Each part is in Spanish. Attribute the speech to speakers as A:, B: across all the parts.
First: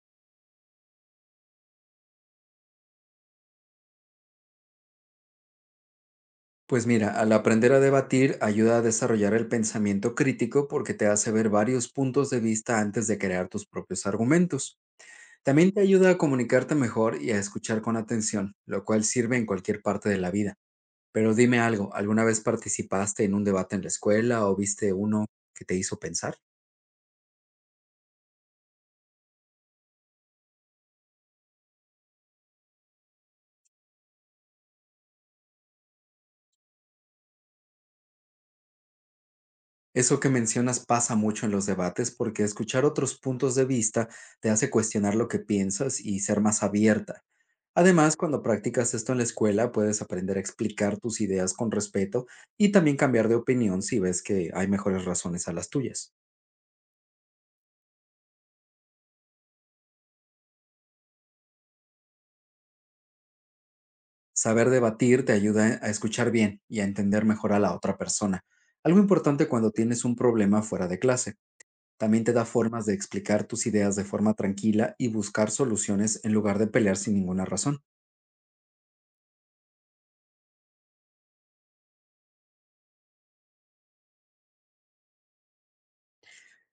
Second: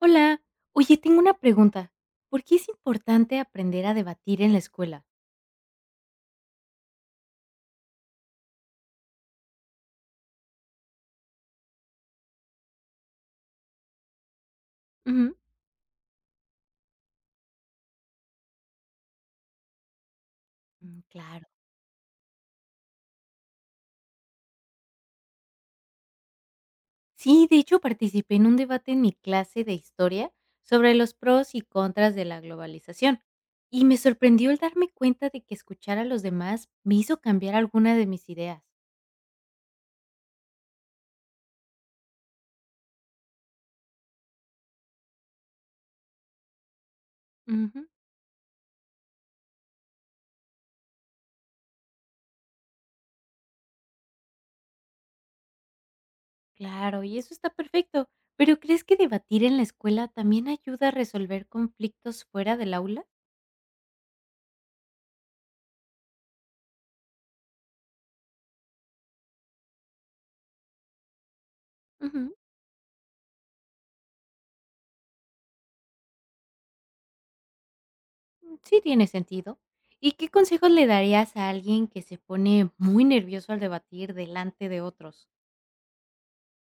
A: Hola, oye, tengo una pregunta. ¿Por qué es importante aprender a debatir en la escuela?
B: Pues mira, al aprender a debatir ayuda a desarrollar el pensamiento crítico porque te hace ver varios puntos de vista antes de crear tus propios argumentos.
A: Ujú.
B: También te ayuda a comunicarte mejor y a escuchar con atención, lo cual sirve en cualquier parte de la vida. Pero
A: Claro.
B: dime algo, ¿alguna vez participaste en un debate en la escuela o viste uno que te hizo pensar?
A: Sí, de hecho participé en un debate en mi clase de historia sobre los pros y contras de la globalización. Y me sorprendió el darme cuenta de que escuchar a los demás me hizo cambiar alguna de mis ideas.
B: Eso que mencionas pasa mucho en los debates porque escuchar otros puntos de vista te hace cuestionar lo que piensas y ser más abierta.
A: Ujú,
B: Además, cuando practicas esto en la escuela, puedes aprender a explicar tus ideas con respeto y también cambiar de opinión si ves que hay mejores razones a las tuyas.
A: claro, y eso está perfecto. Pero ¿crees que debatir en la escuela también ayuda a resolver conflictos fuera del aula?
B: Saber debatir te ayuda a escuchar bien y a entender mejor a la otra persona. Algo importante cuando tienes un problema fuera de clase. También te
A: Ujú.
B: da formas de explicar tus ideas de forma tranquila y buscar soluciones en lugar de pelear sin ninguna razón.
A: Sí, tiene sentido. ¿Y qué consejos le darías a alguien que se pone muy nervioso al debatir delante de otros?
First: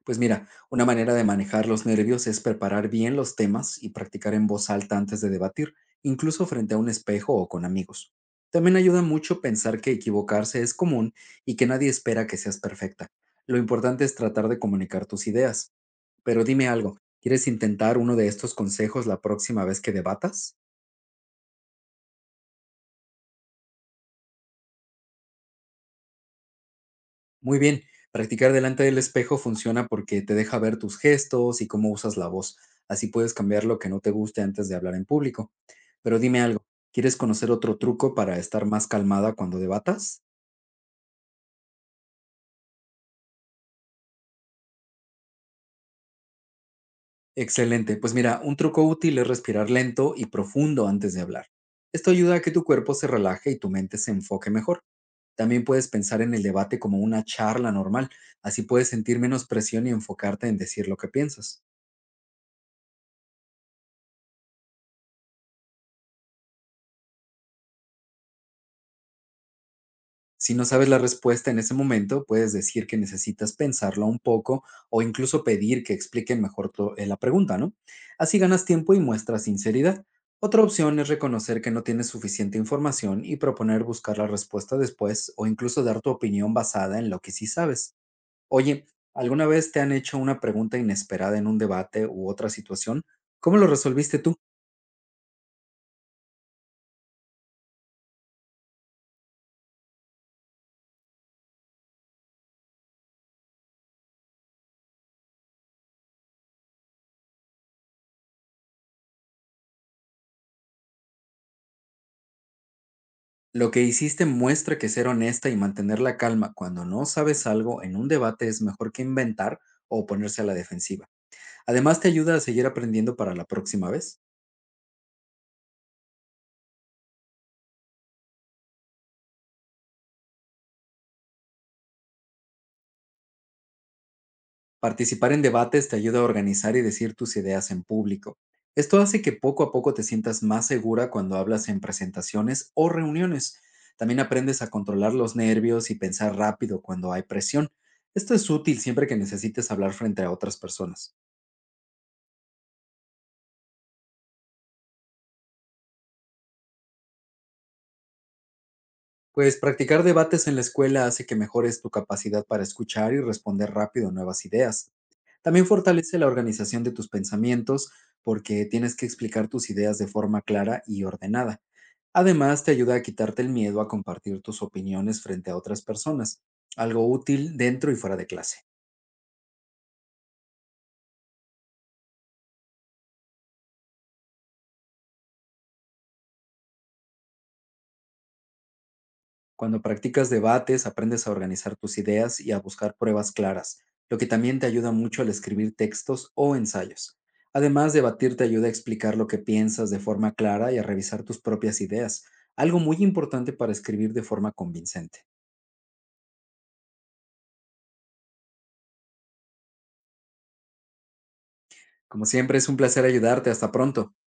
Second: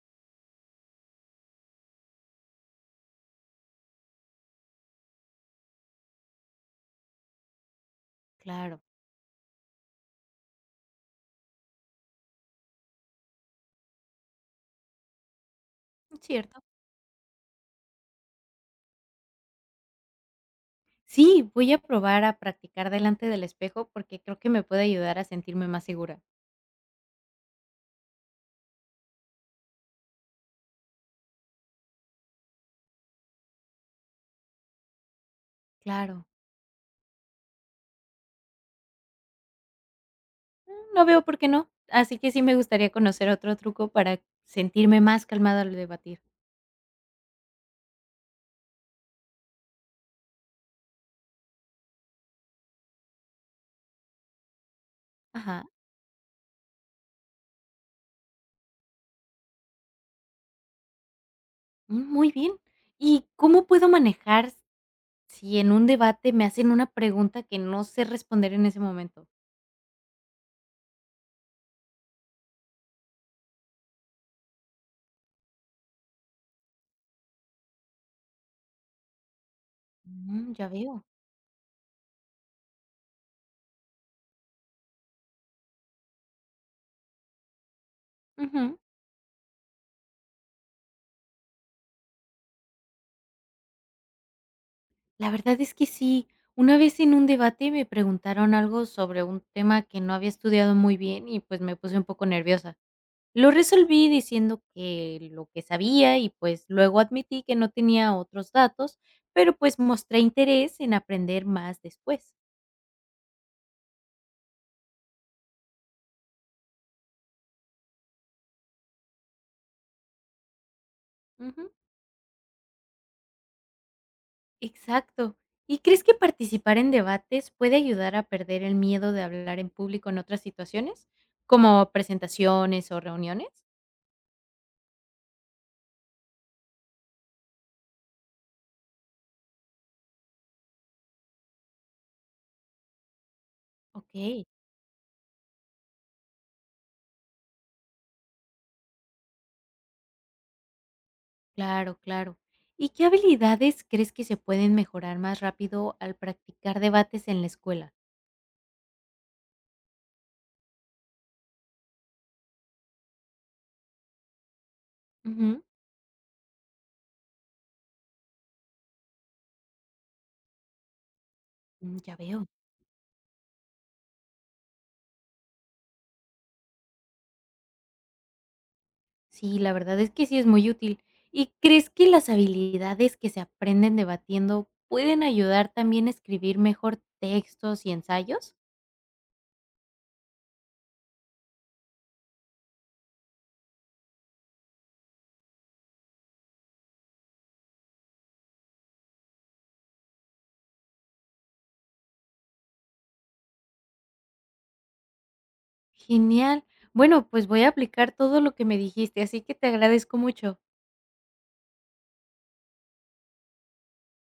B: Pues mira, una manera de manejar los nervios es preparar bien los temas y practicar en voz alta antes de debatir, incluso frente a un espejo o con amigos. También
A: Claro,
B: ayuda mucho pensar que equivocarse es común y que nadie espera que seas perfecta. Lo importante es tratar de comunicar tus ideas. Pero
A: cierto.
B: dime algo, ¿quieres intentar uno de estos consejos la próxima vez que debatas?
A: Sí, voy a probar a practicar delante del espejo porque creo que me puede ayudar a sentirme más segura.
B: Muy bien, practicar delante del espejo funciona porque te deja ver tus gestos y cómo usas la voz. Así puedes cambiar lo que no te guste antes de hablar en público. Pero
A: Claro.
B: dime algo, ¿quieres conocer otro truco para estar más calmada cuando debatas?
A: No veo por qué no. Así que sí me gustaría conocer otro truco para sentirme más calmada al debatir.
B: Excelente, pues mira, un truco útil es respirar lento y profundo antes de hablar. Esto ayuda a que tu cuerpo se relaje y tu mente se enfoque mejor.
A: Ajá.
B: También puedes pensar en el debate como una charla normal, así puedes sentir menos presión y enfocarte en decir lo que piensas.
A: Muy bien. ¿Y cómo puedo manejar si en un debate me hacen una pregunta que no sé responder en ese momento?
B: Si no sabes la respuesta en ese momento, puedes decir que necesitas pensarla un poco o incluso pedir que expliquen mejor la pregunta, ¿no? Así ganas tiempo y muestras sinceridad. Otra
A: Ya
B: opción
A: veo.
B: es reconocer que no tienes suficiente información y proponer buscar la respuesta después o incluso dar tu opinión basada en lo que sí sabes.
A: Ujú.
B: Oye, ¿alguna vez te han hecho una pregunta inesperada en un debate u otra situación? ¿Cómo lo resolviste tú?
A: La verdad es que sí. Una vez en un debate me preguntaron algo sobre un tema que no había estudiado muy bien y pues me puse un poco nerviosa. Lo resolví diciendo que lo que sabía y pues luego admití que no tenía otros datos, pero pues mostré interés en aprender más después.
B: Lo que hiciste muestra que ser honesta y mantener la calma cuando no sabes algo en un debate es mejor que inventar o ponerse a la defensiva.
A: Ujú,
B: Además, te ayuda a seguir aprendiendo para la próxima vez.
A: exacto. ¿Y crees que participar en debates puede ayudar a perder el miedo de hablar en público en otras situaciones, como presentaciones o reuniones?
B: Participar en debates te ayuda a organizar y decir tus ideas en público. Esto hace que poco a poco te sientas más segura cuando hablas en presentaciones o reuniones. También
A: Ok.
B: aprendes a controlar los nervios y pensar rápido cuando hay presión. Esto es útil siempre que necesites hablar frente a otras personas.
A: Claro, claro. ¿Y qué habilidades crees que se pueden mejorar más rápido al practicar debates en la escuela?
B: Pues practicar debates en la escuela hace que mejores tu capacidad para escuchar y responder rápido a nuevas ideas.
A: Ujú.
B: También fortalece la organización de tus pensamientos porque tienes que explicar tus ideas de forma clara y ordenada.
A: Ya veo.
B: Además, te ayuda a quitarte el miedo a compartir tus opiniones frente a otras personas, algo útil dentro y fuera de clase.
A: Sí, la verdad es que sí es muy útil. ¿Y crees que las habilidades que se aprenden debatiendo pueden ayudar también a escribir mejor textos y ensayos?
B: Cuando practicas debates, aprendes a organizar tus ideas y a buscar pruebas claras, lo que también te ayuda mucho al escribir textos o ensayos. Además, debatir te ayuda a explicar lo que piensas de forma clara y a revisar tus propias ideas, algo muy importante para escribir de forma convincente.
A: Genial. Bueno, pues voy a aplicar todo lo que me dijiste, así que te agradezco mucho.
B: Como siempre, es un placer ayudarte. Hasta pronto.